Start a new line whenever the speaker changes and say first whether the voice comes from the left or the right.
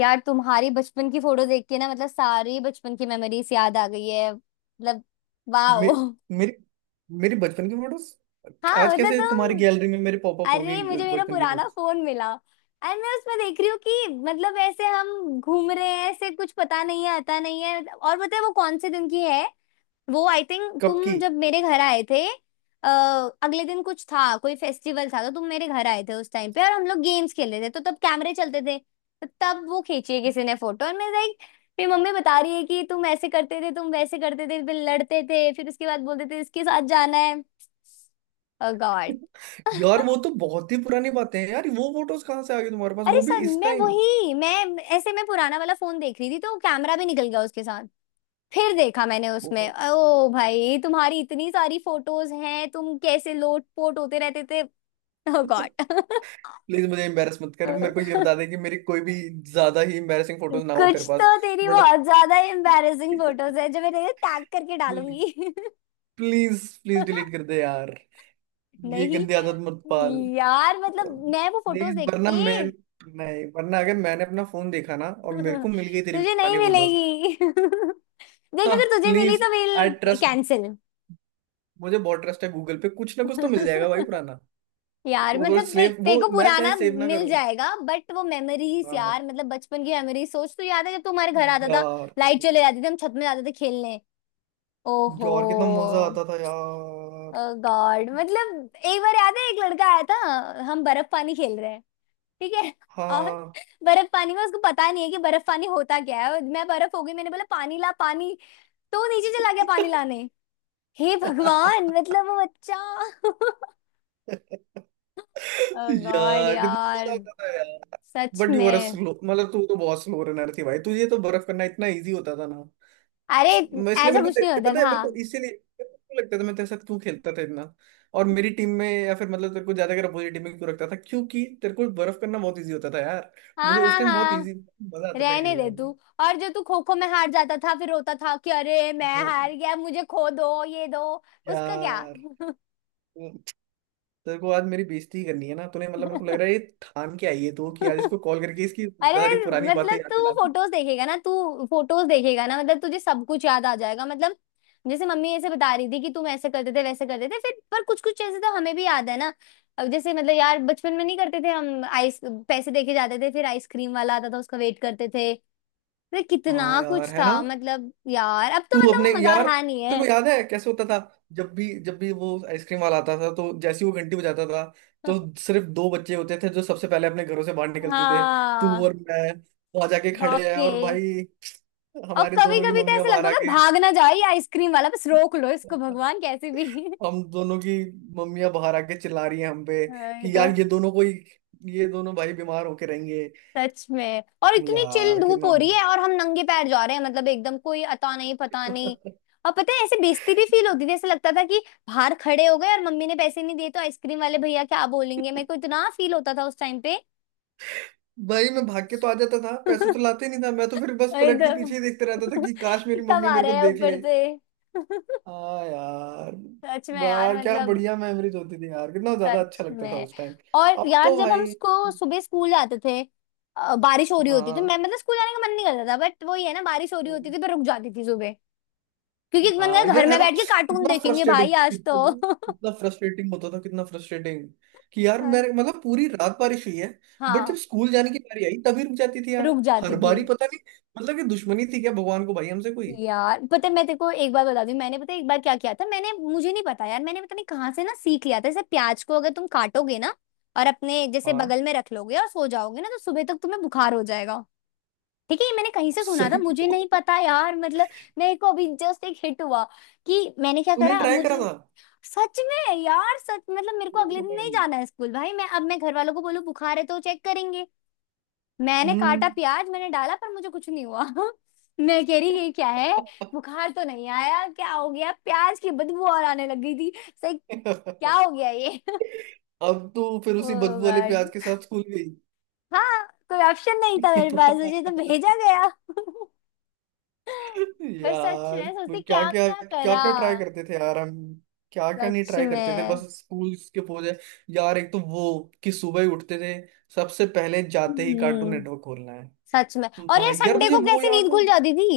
left: यार तुम्हारी बचपन की फोटो देख के ना, मतलब सारी बचपन की मेमोरीज याद आ गई है मतलब।
right: मे,
left: वाओ।
right: मेरी मेरी बचपन की फोटोज
left: हाँ
right: आज
left: मतलब
right: कैसे तुम्हारी
left: तुम।
right: गैलरी में मेरे पॉपअप हो गई?
left: अरे मुझे मेरा
right: बचपन की
left: पुराना
right: फोटोज
left: फोन मिला। एंड मैं उसमें देख रही हूँ कि मतलब ऐसे हम घूम रहे हैं, ऐसे कुछ पता नहीं है, आता नहीं है। और पता है वो कौन से दिन की है? वो आई थिंक
right: कब
left: तुम
right: की?
left: जब मेरे घर आए थे। अ, अगले दिन कुछ था, कोई फेस्टिवल था, तो तुम मेरे घर आए थे उस टाइम पे और हम लोग गेम्स खेल रहे थे, तो तब कैमरे चलते थे, तो तब वो खींची है किसी ने फोटो। और मैं लाइक, मेरी मम्मी बता रही है कि तुम ऐसे करते थे, तुम वैसे करते थे, फिर लड़ते थे, फिर उसके बाद बोलते थे इसके साथ जाना है। ओ गॉड।
right: यार वो तो बहुत ही पुरानी बातें हैं यार, वो फोटोज कहाँ से आ गई तुम्हारे पास
left: अरे
right: वो भी
left: सर
right: इस
left: मैं
right: टाइम?
left: वही मैं ऐसे मैं पुराना वाला फोन देख रही थी तो कैमरा भी निकल गया उसके साथ। फिर देखा मैंने उसमें,
right: वो
left: ओ भाई तुम्हारी इतनी सारी फोटोज हैं, तुम कैसे लोट पोट होते रहते थे। ओ गॉड।
right: प्लीज मुझे एम्बेरस मत कर। मेरे को ये बता दे कि मेरी कोई भी ज्यादा ही एम्बेरसिंग फोटोज ना हो तेरे
left: कुछ
right: पास,
left: तो तेरी
right: वरना
left: बहुत ज्यादा एम्बैरेसिंग फोटोज है, जो मैं तेरे टैग करके डालूंगी।
right: प्लीज प्लीज डिलीट कर दे यार। ये
left: नहीं।
right: गंदी आदत मत पाल।
left: यार मतलब मैं वो फोटोज
right: प्लीज
left: देख
right: वरना मैं,
left: के
right: नहीं वरना अगर मैंने अपना फोन देखा ना और मेरे को मिल गई तेरी
left: तुझे नहीं
right: पुरानी फोटोज।
left: मिलेगी। देख,
right: हाँ
left: अगर तुझे मिली
right: प्लीज,
left: तो
right: आई
left: मिल।
right: Trust,
left: cancel.
right: मुझे बहुत ट्रस्ट है गूगल पे, कुछ ना कुछ तो मिल जाएगा भाई पुराना।
left: यार
right: वो
left: मतलब देख,
right: सेव
left: तेरे
right: वो
left: को
right: मैं चाहे
left: पुराना
right: सेव ना
left: मिल
right: करूं।
left: जाएगा, बट वो मेमोरीज,
right: हाँ
left: यार मतलब बचपन की मेमोरीज सोच। तो याद है जब तू हमारे घर आता था,
right: यार।
left: लाइट चले जाती थी, हम छत में जाते थे खेलने। ओहो
right: यार कितना मजा आता था यार।
left: गॉड। मतलब एक बार याद है एक लड़का आया था, हम बर्फ पानी खेल रहे हैं, ठीक है? और
right: हाँ
left: बर्फ पानी में उसको पता नहीं है कि बर्फ पानी होता क्या है, और मैं बर्फ हो गई, मैंने बोला पानी ला पानी। तो वो नीचे चला गया पानी लाने। हे भगवान, मतलब वो बच्चा। गॉड
right: यार कितना मजा
left: यार।
right: आता था यार।
left: सच
right: बट यू आर
left: में।
right: स्लो, मतलब तू तो बहुत स्लो रनर थी भाई, तुझे तो बर्फ करना इतना इजी होता था।
left: अरे
right: मैं इसलिए
left: ऐसा
right: मेरे को
left: कुछ
right: ते-
left: नहीं होता
right: इतना है,
left: था।
right: मेरे को इसीलिए मेरे को क्यों लगता था मैं तेरे साथ क्यों खेलता था इतना। और मेरी टीम में या फिर मतलब तेरे को ज्यादा अगर अपोजिट टीम में क्यों रखता था, क्योंकि तेरे को बर्फ करना बहुत इजी होता था यार।
left: हाँ
right: मुझे उस
left: हाँ
right: टाइम बहुत
left: हाँ।
right: इजी मजा आता था
left: रहने दे
right: खेलने
left: तू।
right: में।
left: और जो तू खो खो में हार जाता था फिर रोता था कि अरे मैं
right: वो
left: हार गया, मुझे खो दो ये दो। उसका क्या?
right: यार वो- तेरे को आज मेरी बेइज्जती करनी है ना, तूने मतलब मेरे को लग रहा है ये ठान के आई है तू कि आज इसको कॉल करके इसकी
left: अरे
right: सारी पुरानी बातें
left: मतलब
right: याद
left: तू
right: दिला दूं।
left: फोटोज देखेगा ना, तू फोटोज देखेगा ना, मतलब तुझे सब कुछ याद आ जाएगा मतलब। जैसे मम्मी ऐसे बता रही थी कि तुम ऐसे करते थे वैसे करते थे, फिर पर कुछ कुछ चीजें तो हमें भी याद है ना। अब जैसे मतलब यार बचपन में नहीं करते थे हम आइस पैसे देके जाते थे, फिर आइसक्रीम वाला आता था, उसका वेट करते थे। अरे
right: हाँ
left: कितना
right: यार
left: कुछ
right: है
left: था
right: ना।
left: मतलब यार। अब तो
right: तू अपने
left: मतलब वो मजा
right: यार
left: रहा नहीं
right: तेरे
left: है।
right: को याद है कैसे होता था? जब भी वो आइसक्रीम वाला आता था तो जैसे ही वो घंटी बजाता था, तो सिर्फ दो बच्चे होते थे जो सबसे पहले अपने घरों से बाहर निकलते थे, तू
left: हाँ।
right: और मैं। वहां जाके खड़े हैं
left: बाके
right: और भाई,
left: और
right: हमारे
left: कभी
right: दोनों की
left: कभी तो
right: मम्मियां
left: ऐसे
right: बाहर
left: लगता था
right: आके
left: भाग ना जाए ये आइसक्रीम वाला, बस रोक लो इसको भगवान कैसे भी।
right: हम दोनों की मम्मियां बाहर आके चिल्ला रही हैं हम पे
left: ये
right: कि
left: तो
right: यार ये दोनों भाई बीमार होके रहेंगे।
left: सच में। और इतनी चिल
right: यार
left: धूप
right: कितना
left: हो रही है और हम नंगे पैर जा रहे हैं, मतलब एकदम, कोई अता नहीं पता नहीं। और पता है ऐसे बेइज्जती भी फील होती थी, ऐसे लगता था कि बाहर खड़े हो गए और मम्मी ने पैसे नहीं दिए तो आइसक्रीम वाले भैया क्या बोलेंगे। मेरे को इतना फील होता था उस टाइम पे।
right: भाई मैं भाग के तो आ जाता था, पैसे तो लाते नहीं था, मैं तो फिर बस
left: वही
right: पलट के पीछे ही देखते
left: तो।
right: रहता था कि काश मेरी
left: कब
right: मम्मी
left: आ
right: मेरे
left: रहा
right: को
left: है
right: देख
left: ऊपर
right: ले।
left: से।
right: हाँ यार।
left: सच में यार
right: वाह क्या
left: मतलब।
right: बढ़िया मेमोरीज होती थी यार, कितना ज्यादा अच्छा
left: सच
right: लगता था
left: में।
right: उस टाइम।
left: और
right: अब
left: यार
right: तो
left: जब हम
right: भाई।
left: सुबह स्कूल जाते थे, बारिश हो रही होती, तो
right: हाँ।
left: मैं मतलब स्कूल जाने का मन नहीं करता था। बट वही है ना, बारिश हो रही होती थी पर रुक जाती थी सुबह। क्योंकि मन
right: हाँ
left: कर घर
right: यार है
left: में
right: ना।
left: बैठ के कार्टून
right: कितना
left: देखेंगे
right: फ्रस्ट्रेटिंग,
left: भाई आज
right: कितना
left: तो।
right: कितना फ्रस्ट्रेटिंग होता था, कितना फ्रस्ट्रेटिंग कि यार
left: पर
right: मेरे मतलब पूरी रात बारिश हुई है। बट जब
left: हाँ
right: स्कूल जाने की बारी आई तभी रुक जाती थी यार।
left: रुक
right: हर
left: जाती थी।
right: बारी पता नहीं, मतलब कि दुश्मनी थी क्या भगवान को भाई हमसे कोई?
left: यार पता है मैं तेरे को एक बार बता दूं, मैंने पता है एक बार क्या किया था, मैंने, मुझे नहीं पता यार, मैंने पता नहीं कहाँ से ना सीख लिया था जैसे प्याज को अगर तुम काटोगे ना और अपने जैसे
right: हाँ
left: बगल में रख लोगे और सो जाओगे ना तो सुबह तक तुम्हें बुखार हो जाएगा। ठीक है? ये मैंने कहीं से सुना था,
right: सही
left: मुझे नहीं पता यार मतलब। मेरे को अभी जस्ट एक हिट हुआ कि मैंने क्या
right: तूने
left: करा अब
right: ट्राई करा
left: मुझे।
right: था?
left: सच में यार सच मतलब मेरे को अगले
right: वो
left: दिन नहीं
right: भाई।
left: जाना है स्कूल भाई, मैं अब मैं घर वालों को बोलूं बुखार है तो चेक करेंगे। मैंने
right: हम्म।
left: काटा प्याज, मैंने डाला, पर मुझे कुछ नहीं हुआ। मैं कह रही ये क्या है, बुखार तो नहीं आया, क्या हो गया? प्याज की बदबू और आने लग गई थी। सही। क्या हो गया ये?
right: अब तो फिर
left: ओ
right: उसी बदबू वाले प्याज
left: गॉड।
right: के साथ स्कूल गई।
left: हाँ, कोई ऑप्शन नहीं था मेरे पास, मुझे तो भेजा गया। पर सच
right: यार,
left: में सोचती
right: तो क्या
left: क्या
right: क्या
left: क्या
right: क्या
left: करा।
right: क्या ट्राई करते थे यार हम? क्या क्या नहीं
left: सच
right: ट्राई करते थे, बस
left: में।
right: स्कूल के पोजे। यार एक तो वो कि सुबह ही उठते थे, सबसे पहले जाते ही कार्टून
left: हम्म।
right: नेटवर्क खोलना है।
left: सच में। और यार
right: भाई यार
left: संडे
right: तुझे
left: को
right: वो
left: कैसे नींद
right: याद है?
left: खुल जाती थी।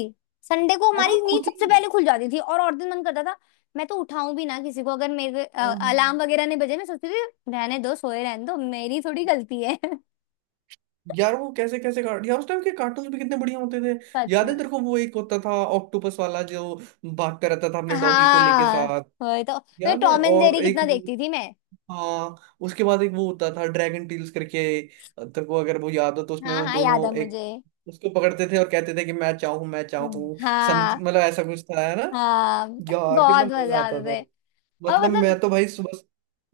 left: संडे को
right: है ना,
left: हमारी नींद
right: खुद
left: सबसे पहले खुल जाती थी, और दिन मन करता था। मैं तो उठाऊं भी ना किसी को, अगर मेरे
right: ही।
left: अलार्म वगैरह नहीं बजे मैं सोचती थी रहने दो सोए, रहने दो, मेरी थोड़ी गलती है।
right: यार वो कैसे कैसे कार्ट यार उस टाइम के कार्टून भी कितने बढ़िया होते थे।
left: सच
right: याद है
left: में।
right: तेरे को वो एक होता था ऑक्टोपस वाला, जो भागता रहता था अपने डॉगी को लेके
left: हाँ
right: साथ?
left: वही तो। मैं
right: याद है,
left: टॉम एंड जेरी कितना देखती थी मैं।
right: हाँ उसके बाद एक वो होता था ड्रैगन टील्स करके। तेरे को अगर वो याद हो, तो उसमें
left: हाँ
right: वो
left: हाँ,
right: दोनों
left: याद है
right: एक
left: मुझे।
right: उसको पकड़ते थे और कहते थे कि मैं चाहूं मैं
left: हम्म।
right: चाहूं। सम
left: हाँ।
right: मतलब ऐसा कुछ था है ना।
left: हाँ
right: यार कितना
left: बहुत
right: मजा
left: मजा
right: आता
left: आते
right: था।
left: थे। और
right: मतलब
left: मतलब
right: मैं तो भाई सुबह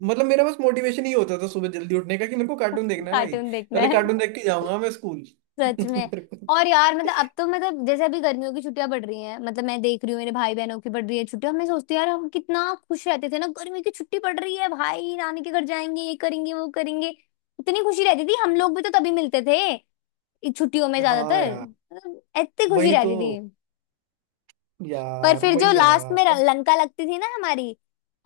right: मतलब मेरा बस मोटिवेशन ही होता था सुबह जल्दी उठने का, कि मेरे को कार्टून देखना है भाई।
left: कार्टून देखना
right: पहले
left: है।
right: कार्टून देख के जाऊंगा मैं स्कूल।
left: सच में।
right: मेरे को-
left: और यार मतलब अब तो मतलब जैसे अभी गर्मियों की छुट्टियां पड़ रही हैं, मतलब मैं देख रही हूँ मेरे भाई बहनों की पड़ रही है छुट्टियां, मैं सोचती हूँ यार हम कितना खुश रहते थे ना, गर्मी की छुट्टी पड़ रही है भाई, नानी के घर जाएंगे ये करेंगे वो करेंगे। इतनी खुशी रहती थी, हम लोग भी तो तभी मिलते थे इन छुट्टियों में
right: हाँ
left: ज्यादातर,
right: यार
left: मतलब इतनी खुशी
right: वही तो।
left: रहती थी। पर
right: यार
left: फिर
right: वही
left: जो
right: है ना।
left: लास्ट में
right: अब
left: लंका लगती थी ना हमारी,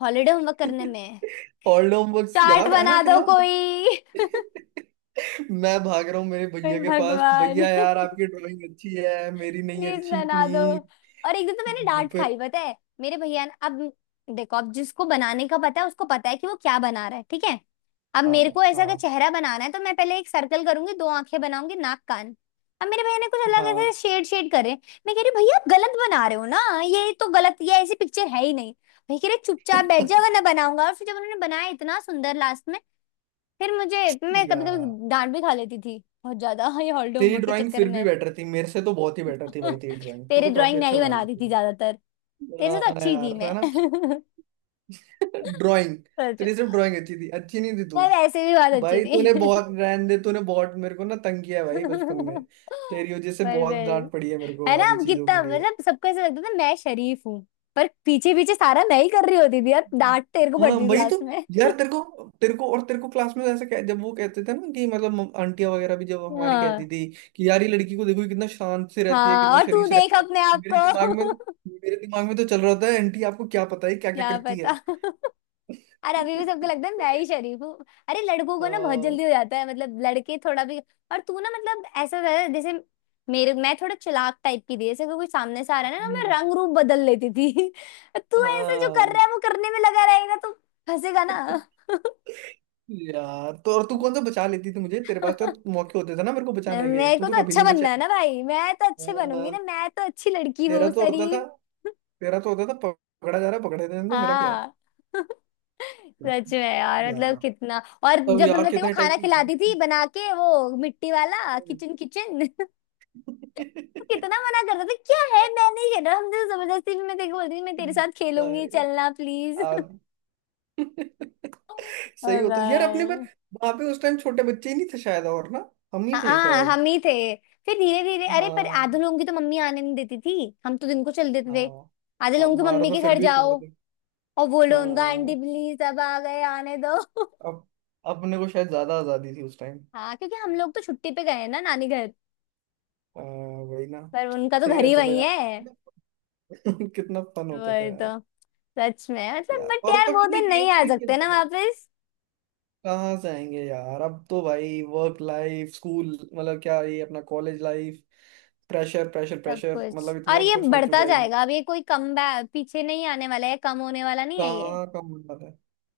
left: हॉलीडे होमवर्क करने में।
right: ओल्ड होमवर्क
left: चाट
right: यार है ना
left: बना दो
right: कितना।
left: कोई।
right: मैं भाग रहा हूँ मेरे
left: हे
right: भैया के पास,
left: भगवान।
right: भैया यार आपकी ड्राइंग अच्छी है, मेरी नहीं
left: प्लीज
right: अच्छी,
left: बना दो।
right: प्लीज।
left: और एक दिन तो मैंने डांट
right: फिर।
left: खाई पता है मेरे भैया ने। अब देखो, अब जिसको बनाने का पता है उसको पता है कि वो क्या बना रहा है, ठीक है? अब
right: हाँ
left: मेरे को ऐसा अगर
right: हाँ
left: चेहरा बनाना है तो मैं पहले एक सर्कल करूंगी, दो आंखें बनाऊंगी, नाक कान। अब मेरे भैया ने कुछ अलग
right: हाँ।
left: ऐसे शेड शेड करे। मैं कह रही भैया आप गलत बना रहे हो ना, ये तो गलत, ये ऐसी पिक्चर है ही नहीं। भैया कह रहे चुपचाप बैठ जा वरना बनाऊंगा। और फिर जब उन्होंने बनाया इतना सुंदर लास्ट में, फिर मुझे, मैं कभी
right: यार
left: कभी डांट भी खा लेती थी बहुत ज्यादा। हाँ, ये हॉलीडे
right: तेरी
left: होमवर्क के
right: ड्राइंग
left: चक्कर
right: फिर भी
left: में।
right: बेटर थी, मेरे से तो बहुत ही बेटर थी भाई, तेरी ड्राइंग तू
left: तेरे
right: तो काफी
left: ड्राइंग मैं
right: अच्छा
left: ही
right: बना
left: बनाती
right: लेती
left: थी
right: थी।
left: ज्यादातर। तेरे से तो
right: हाँ
left: अच्छी थी
right: यार है ना।
left: मैं।
right: ड्राइंग
left: सच।
right: तेरी सिर्फ ड्राइंग अच्छी थी, अच्छी नहीं थी तू।
left: पर ऐसे भी बहुत अच्छी
right: भाई तूने
left: थी।
right: बहुत, रहने दे, तूने बहुत मेरे को ना तंग किया है भाई बचपन में।
left: पर
right: तेरी वजह से
left: वेल
right: बहुत डांट पड़ी है मेरे को
left: है ना,
right: आधी
left: हम
right: चीजों के
left: कितना
right: लिए।
left: मतलब सबको ऐसा लगता था मैं शरीफ हूँ, पर पीछे पीछे सारा मैं ही कर रही होती थी यार, डांट तेरे को
right: हाँ
left: पड़ती थी
right: वही तो।
left: क्लास में।
right: यार तेरे को क्लास में ऐसा जब वो कहते थे ना कि मतलब आंटियां वगैरह भी जब हमारी
left: हाँ
right: कहती थी कि यार ये लड़की को देखो, ये कितना शांत से रहती है,
left: हाँ,
right: कितना
left: और तू
right: शरीफ से
left: देख
right: रहती है।
left: अपने आप
right: मेरे दिमाग में तो,
left: को।
right: मेरे दिमाग में तो चल रहा था आंटी आपको क्या पता है क्या क्या
left: क्या
right: करती
left: पता।
right: है।
left: अरे अभी भी सबको लगता है मैं ही शरीफ हूँ। अरे लड़कों को ना बहुत
right: अ,
left: जल्दी हो जाता है मतलब लड़के थोड़ा भी। और तू ना मतलब ऐसा था जैसे, मेरे, मैं थोड़ा चालाक टाइप की थी, जैसे कोई सामने से आ रहा है ना, ना, मैं
right: हम्म।
left: रंग रूप बदल लेती थी। तू ऐसे जो
right: हाँ
left: कर रहा है वो करने में लगा रहेगा तो फंसेगा ना।
right: यार, तो और तू कौन सा बचा लेती थी मुझे, तेरे पास तो मौके होते थे ना मेरे को बचाने के,
left: मेरे
right: तू
left: को
right: तो
left: तो
right: कभी
left: अच्छा
right: नहीं
left: बनना है
right: बचाई।
left: ना भाई, मैं तो अच्छे बनूंगी
right: हाँ,
left: ना, मैं तो अच्छी लड़की
right: तेरा
left: हूँ
right: तो होता था
left: शरीफ।
right: तेरा तो होता था पकड़ा जा रहा, पकड़े देने, तो मेरा क्या है?
left: हाँ। सच में यार
right: यार
left: मतलब कितना। और
right: तब
left: जब
right: यार
left: हमने तेरे को
right: कितने टाइप
left: खाना
right: की गेम
left: खिलाती थी
right: थी।
left: बना के वो मिट्टी वाला किचन किचन। वो कितना मना करता था, क्या है मैं नहीं खेल रहा, हम तो जबरदस्ती भी मैं तेरे को बोलती थी मैं तेरे
right: हम्म।
left: साथ खेलूंगी
right: भाई,
left: चलना प्लीज।
right: आप सही होता
left: अरे।
right: था। यार अपने पर वहां पे उस टाइम छोटे बच्चे ही नहीं थे शायद, और ना हम ही थे
left: हाँ
right: शायद।
left: हम ही थे। फिर धीरे धीरे, अरे पर
right: हाँ
left: आधे लोगों की तो मम्मी आने नहीं देती थी। हम तो दिन को चल देते थे।
right: हाँ।
left: आधे
right: अब
left: लोगों की
right: हमारा
left: मम्मी
right: तो
left: के
right: फिर
left: घर
right: भी
left: जाओ
right: तोड़।
left: और बोलो उनका आंटी
right: हाँ
left: प्लीज सब आ गए आने दो।
right: अब अपने को शायद ज्यादा आजादी थी उस टाइम।
left: हाँ क्योंकि हम लोग तो छुट्टी पे गए हैं ना नानी घर,
right: वही ना।
left: पर उनका तो
right: सही
left: घर ही
right: रहता था
left: वही
right: यार,
left: है।
right: कितना कितना फन होता था
left: वही
right: यार।
left: तो। सच में मतलब,
right: यार
left: बट
right: और
left: यार
right: तब
left: वो
right: कितने
left: दिन नहीं
right: गेम्स
left: आ
right: भी
left: सकते
right: खेलते
left: ना
right: थे ना।
left: वापस।
right: कहाँ से आएंगे यार, अब तो भाई वर्क लाइफ स्कूल मतलब क्या, ये अपना कॉलेज लाइफ, प्रेशर प्रेशर
left: सब
right: प्रेशर,
left: कुछ
right: मतलब
left: और
right: इतना
left: ये
right: कुछ हो
left: बढ़ता
right: चुका है कि
left: जाएगा, अब ये कोई कम बैक पीछे नहीं आने वाला है, कम होने वाला नहीं है ये।
right: कहाँ कम हो पाता है।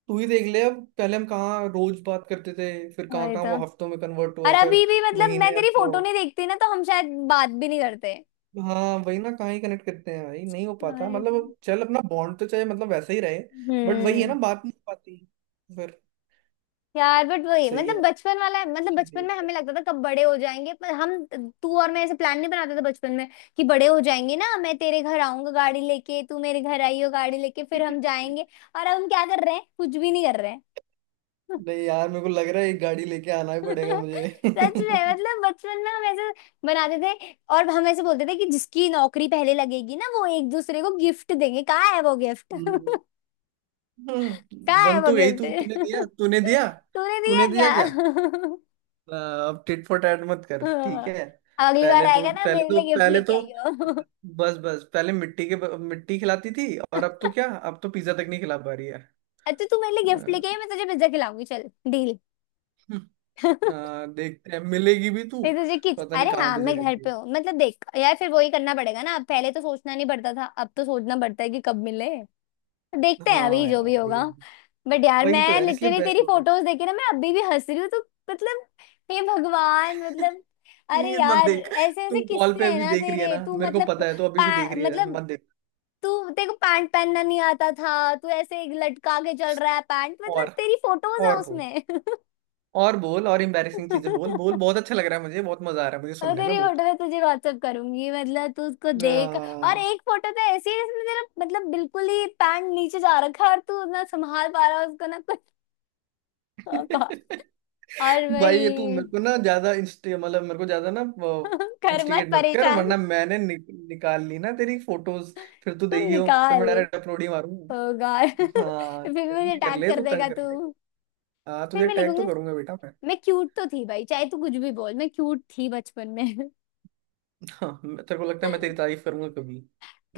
right: तू ही देख ले, अब पहले हम कहाँ रोज बात करते थे, फिर कहाँ
left: वही
right: कहाँ
left: तो।
right: वो हफ्तों में कन्वर्ट
left: और
right: हुआ, फिर
left: अभी भी मतलब मैं
right: महीने अब
left: तेरी
right: तो।
left: फोटो नहीं देखती ना तो हम शायद बात भी नहीं करते।
right: हाँ वही ना, कहाँ ही कनेक्ट करते हैं भाई, नहीं हो पाता
left: वही
right: मतलब,
left: तो।
right: अब चल अपना बॉन्ड तो चाहे मतलब वैसा ही रहे। बट वही है ना,
left: हम्म।
right: बात नहीं हो पाती फिर।
left: यार बट वही
right: सही है,
left: मतलब बचपन वाला है, मतलब
right: अच्छी
left: बचपन में
right: देख
left: हमें
right: यार।
left: लगता था कब बड़े हो जाएंगे, पर हम, तू और मैं ऐसे प्लान नहीं बनाते थे बचपन में कि बड़े हो जाएंगे ना, मैं तेरे घर आऊंगा गाड़ी लेके, तू मेरे घर आई हो गाड़ी लेके, फिर हम जाएंगे। और अब हम क्या कर रहे हैं, कुछ भी नहीं कर रहे हैं।
right: नहीं यार, मेरे को लग रहा है एक गाड़ी लेके आना ही पड़ेगा मुझे
left: सच में,
right: हम्म।
left: मतलब बचपन में हम ऐसे बनाते थे। और हम ऐसे बोलते थे कि जिसकी नौकरी पहले लगेगी ना वो एक दूसरे को गिफ्ट देंगे, कहाँ है वो गिफ्ट? कहाँ है
right: बन
left: वो
right: तो गई
left: गिफ्ट?
right: तू, तूने दिया तूने दिया,
left: तूने दिया
right: तूने दिया
left: क्या?
right: क्या? आ, अब टिट फॉर टैट मत कर, ठीक
left: हाँ, अब
right: है।
left: अगली बार
right: पहले तो
left: आएगा ना
right: पहले
left: मेरे
right: तो
left: लिए गिफ्ट
right: पहले
left: लेके
right: तो
left: आइयो।
right: बस बस पहले मिट्टी के मिट्टी खिलाती थी और अब तो क्या, अब तो पिज्जा तक नहीं खिला पा रही है
left: अच्छा तू मेरे लिए गिफ्ट लेके आई, मैं तुझे पिज्जा खिलाऊंगी। चल, डील।
right: देखते हैं मिलेगी भी तू।
left: मैं तुझे किच
right: पता नहीं
left: अरे
right: कहाँ
left: हाँ,
right: बिजी
left: मैं घर
right: रहती
left: पे
right: है।
left: हूँ। मतलब देख यार, फिर वही करना पड़ेगा ना। अब पहले तो सोचना नहीं पड़ता था, अब तो सोचना पड़ता है कि कब मिले। देखते हैं
right: हाँ
left: अभी जो भी
right: यार वही
left: होगा।
right: है।
left: बट यार,
right: वही तो
left: मैं
right: यार, इसलिए
left: लिटरली
right: बेस्ट
left: तेरी
right: होता है।
left: फोटोज देखे ना मैं अभी भी हंस रही हूँ, तो मतलब हे भगवान मतलब। अरे
right: प्लीज मत
left: यार,
right: देख।
left: ऐसे ऐसे
right: तू कॉल
left: किस्से
right: पे
left: हैं
right: अभी
left: ना
right: देख रही है
left: तेरे,
right: ना,
left: तू
right: मेरे को
left: मतलब
right: पता है तू अभी भी देख
left: पा,
right: रही है,
left: मतलब
right: मत देख।
left: तू तेरे को पैंट पहनना नहीं आता था, तू ऐसे लटका के चल रहा है पैंट। मतलब
right: और
left: तेरी फोटोज है
right: और बोल,
left: उसमें।
right: और बोल और एम्बैरेसिंग चीजें बोल बोल, बहुत अच्छा लग रहा है मुझे, बहुत मजा आ रहा है मुझे
left: और
right: सुनने में,
left: तेरी
right: बोल।
left: फोटो मैं तुझे व्हाट्सअप करूंगी, मतलब तू उसको देख। और
right: आ,
left: एक फोटो तो ऐसी है जिसमें तेरा मतलब बिल्कुल ही पैंट नीचे जा रखा है और तू ना संभाल पा रहा है उसको ना। ओ गॉड। और
right: भाई ये तू
left: वही।
right: मेरे को ना ज्यादा इंस्टी मतलब मेरे को ज्यादा ना
left: कर मत
right: इंस्टिगेट मत कर,
left: परेशान।
right: वरना मैंने निकाल ली ना तेरी फोटोज, फिर तू
left: तू
right: देगी हो, फिर मैं
left: निकाल।
right: डायरेक्ट अपलोड ही
left: ओ
right: मारूंगा।
left: गॉड।
right: हाँ
left: फिर भी
right: कर
left: मुझे
right: ले कर
left: टैग
right: ले,
left: कर
right: तू तंग
left: देगा
right: कर
left: तू।
right: ले। हाँ
left: फिर
right: तुझे
left: मैं
right: टैग तो
left: लिखूंगी,
right: करूंगा बेटा मैं।
left: मैं क्यूट तो थी भाई, चाहे तू कुछ भी बोल। मैं क्यूट थी बचपन में।
right: हाँ तेरे को लगता है मैं तेरी तारीफ करूंगा कभी?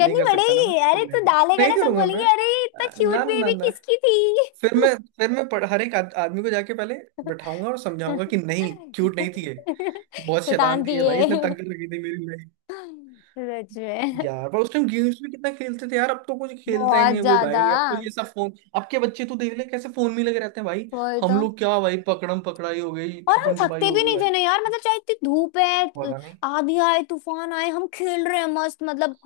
right: नहीं कर सकता ना, मैं
left: पड़ेगी।
right: तो
left: अरे, तू
right: नहीं
left: डालेगा
right: नहीं
left: ना सब
right: करूंगा मैं।
left: बोलेंगे अरे ये इतना क्यूट
right: ना ना
left: बेबी
right: ना,
left: किसकी थी।
right: फिर मैं हर एक आदमी को जाके पहले बैठाऊंगा और समझाऊंगा कि नहीं क्यूट नहीं थी ये। बहुत शैतान
left: शैतान थी
right: थी ये भाई, इसने
left: ये।
right: तंग लगी थी मेरी भाई।
left: सच में।
right: यार पर उस टाइम गेम्स भी कितना खेलते थे यार, अब तो कुछ खेलता ही
left: बहुत
right: नहीं है कोई
left: ज्यादा।
right: भाई, अब तो ये सब फोन, अब के बच्चे तो देख ले कैसे फोन में लगे रहते हैं भाई।
left: वही
right: हम
left: तो।
right: लोग क्या भाई, पकड़म पकड़ाई हो गई,
left: और हम
right: छुपन छुपाई
left: थकते भी
right: होगी
left: नहीं
right: भाई।
left: थे ना यार, मतलब चाहे इतनी धूप है,
right: पता नहीं
left: आंधी आए तूफान आए हम खेल रहे हैं मस्त। मतलब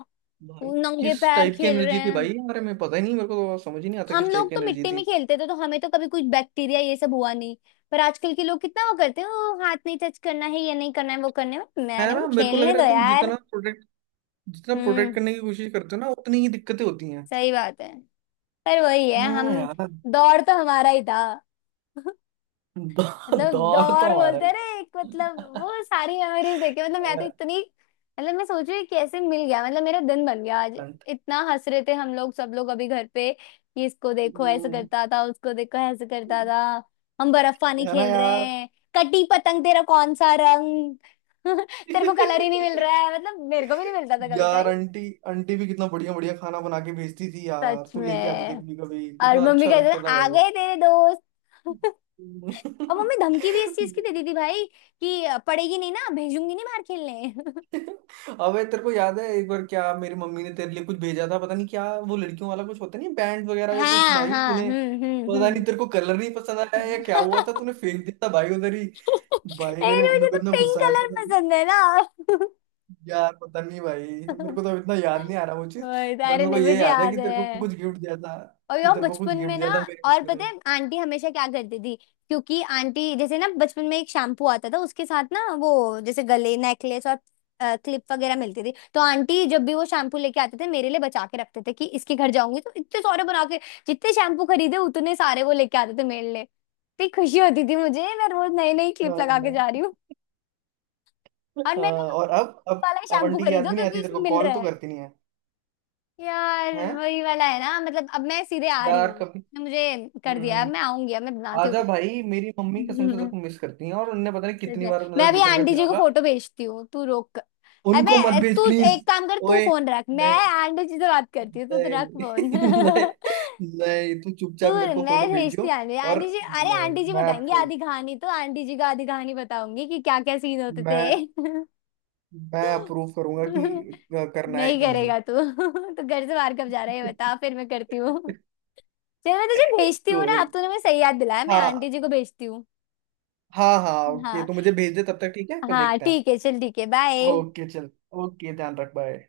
right: भाई
left: नंगे
right: किस
left: पैर
right: टाइप की
left: खेल रहे
right: एनर्जी थी
left: हैं।
right: भाई हमारे में, पता ही नहीं, मेरे को तो समझ ही नहीं आता
left: हम
right: किस टाइप
left: लोग
right: की
left: तो
right: एनर्जी
left: मिट्टी
right: थी।
left: में खेलते थे, तो हमें तो कभी कुछ बैक्टीरिया ये सब हुआ नहीं। पर आजकल के लोग कितना वो करते हैं "ओ, हाथ नहीं टच करना है, ये नहीं करना है, वो करने में"।
right: है
left: मैंने
right: ना,
left: बोला
right: मेरे को लग
left: खेलने
right: रहा
left: दो
right: है तुम
left: यार।
right: जितना प्रोटेक्ट, जितना प्रोटेक्ट
left: हम्म।
right: करने की कोशिश करते हो ना, उतनी ही दिक्कतें होती हैं।
left: सही बात है। पर वही है, हम
right: हाँ यार।
left: दौड़ तो हमारा ही था। मतलब
right: दौर तो
left: दौर
right: हमारा
left: बोलते
right: ही
left: हैं ना
right: था।
left: एक, मतलब वो सारी मेमोरीज देखे, मतलब मैं तो
right: अ,
left: इतनी मतलब मैं सोच रही हूँ कैसे मिल गया। मतलब मेरा दिन बन गया आज।
right: अंट-
left: इतना हंस रहे थे हम लोग, सब लोग अभी घर पे, कि इसको देखो ऐसे
right: हम्म।
left: करता था, उसको देखो ऐसे करता था। हम बर्फ पानी
right: है ना
left: खेल रहे
right: यार।
left: हैं, कटी पतंग तेरा कौन सा रंग। तेरे को कलर ही नहीं मिल रहा है, मतलब मेरे को भी नहीं मिलता था कभी
right: यार
left: कभी।
right: आंटी, आंटी भी कितना बढ़िया बढ़िया खाना बना के भेजती थी यार,
left: सच
right: तू लेके आती थी
left: में।
right: कभी कभी,
left: और
right: कितना
left: मम्मी
right: अच्छा
left: कहते
right: लगता
left: थे
right: था
left: आ
right: भाई।
left: गए तेरे दोस्त। और मम्मी धमकी भी इस चीज की देती थी भाई, कि पड़ेगी नहीं ना, भेजूंगी नहीं बाहर खेलने।
right: अबे तेरे को याद है एक बार क्या मेरी मम्मी ने तेरे लिए कुछ भेजा था, पता नहीं क्या, वो लड़कियों वाला कुछ होता नहीं, बैंड वगैरह या कुछ,
left: हाँ
right: भाई
left: हाँ,
right: तूने, पता नहीं
left: हम्म।
right: तेरे को कलर नहीं पसंद आया या क्या हुआ था, तूने फेंक दिया था भाई उधर ही। भाई
left: लेकिन
right: मेरी मम्मी
left: मुझे
right: को
left: तो
right: इतना
left: पिंक
right: गुस्सा आया था
left: कलर
right: भाई।
left: पसंद है ना।
right: यार पता नहीं भाई, मेरे को तो अब इतना याद नहीं आ रहा वो चीज,
left: वही तो।
right: बट
left: अरे
right: मेरे को
left: नहीं,
right: ये
left: मुझे
right: याद है कि
left: याद
right: तेरे को
left: है।
right: कुछ गिफ्ट दिया था,
left: और
right: कि
left: यार
right: तेरे को कुछ
left: बचपन
right: गिफ्ट
left: में ना,
right: दिया था मेरी
left: और
right: मम्मी ने।
left: पता है आंटी हमेशा क्या करती थी, क्योंकि आंटी जैसे ना बचपन में एक शैम्पू आता था, उसके साथ ना वो जैसे गले नेकलेस और क्लिप वगैरह मिलती थी। तो आंटी जब भी वो शैम्पू लेके आते थे मेरे लिए बचा के रखते थे कि इसके घर जाऊंगी तो इतने सारे बना के, जितने शैम्पू खरीदे उतने सारे वो लेके आते थे मेरे लिए। इतनी खुशी होती थी मुझे, मैं रोज नई नई क्लिप
right: हाँ
left: लगा के जा रही हूँ। और
right: हाँ,
left: मैं ना
right: और
left: मम्मी से बोलती,
right: अब अब
left: वाला
right: अब
left: शैम्पू
right: आंटी की याद
left: खरीदो
right: भी नहीं
left: क्योंकि
right: आती, तेरे
left: उसमें
right: को
left: मिल
right: कॉल
left: रहा
right: तो
left: है।
right: करती नहीं है।
left: यार
right: हैं
left: वही वाला है ना। मतलब अब मैं सीधे आ रही
right: यार
left: हूँ,
right: कभी।
left: ने मुझे कर दिया, अब
right: हम्म।
left: मैं आऊंगी, अब मैं बनाती हूँ।
right: आजा भाई, मेरी मम्मी कसम से तेरे
left: हम्म।
right: को मिस करती हैं, और उनने पता नहीं
left: सच
right: कितनी
left: में।
right: बार
left: मैं
right: मतलब
left: अभी
right: जिक्र कर
left: आंटी
right: लिया
left: जी को
right: होगा।
left: फोटो भेजती हूँ, तू रोक कर।
right: उनको मत
left: अबे
right: भेज
left: तू
right: प्लीज।
left: एक काम कर, तू
right: ओए,
left: फोन रख, मैं
right: नहीं
left: आंटी जी से बात करती हूँ। तू तो
right: नहीं
left: रख
right: नहीं,
left: फोन।
right: नहीं तू
left: तू,
right: चुपचाप मेरे को फोटो
left: मैं भेजती
right: भेजियो
left: हूँ। आंटी,
right: और।
left: आंटी जी, अरे
right: नहीं
left: आंटी जी
right: मैं
left: बताएंगी
right: अप्रूव,
left: आधी कहानी, तो आंटी जी का आधी कहानी बताऊंगी कि क्या क्या सीन होते थे।
right: मैं मैं अप्रूव करूंगा कि करना है
left: नहीं
right: कि नहीं।
left: करेगा तू। तो घर से बाहर कब जा रहा है ये बता, फिर मैं करती हूँ। चल मैं तुझे भेजती हूँ ना,
right: कोई,
left: अब तूने मुझे सही याद दिलाया, मैं
right: हाँ
left: आंटी जी को भेजती हूँ।
right: हाँ हाँ ओके,
left: हाँ।
right: तो मुझे भेज दे तब तक, ठीक है, फिर
left: हाँ
right: देखते हैं।
left: ठीक है, चल ठीक है, बाय।
right: ओके चल, ओके ध्यान रख, बाय।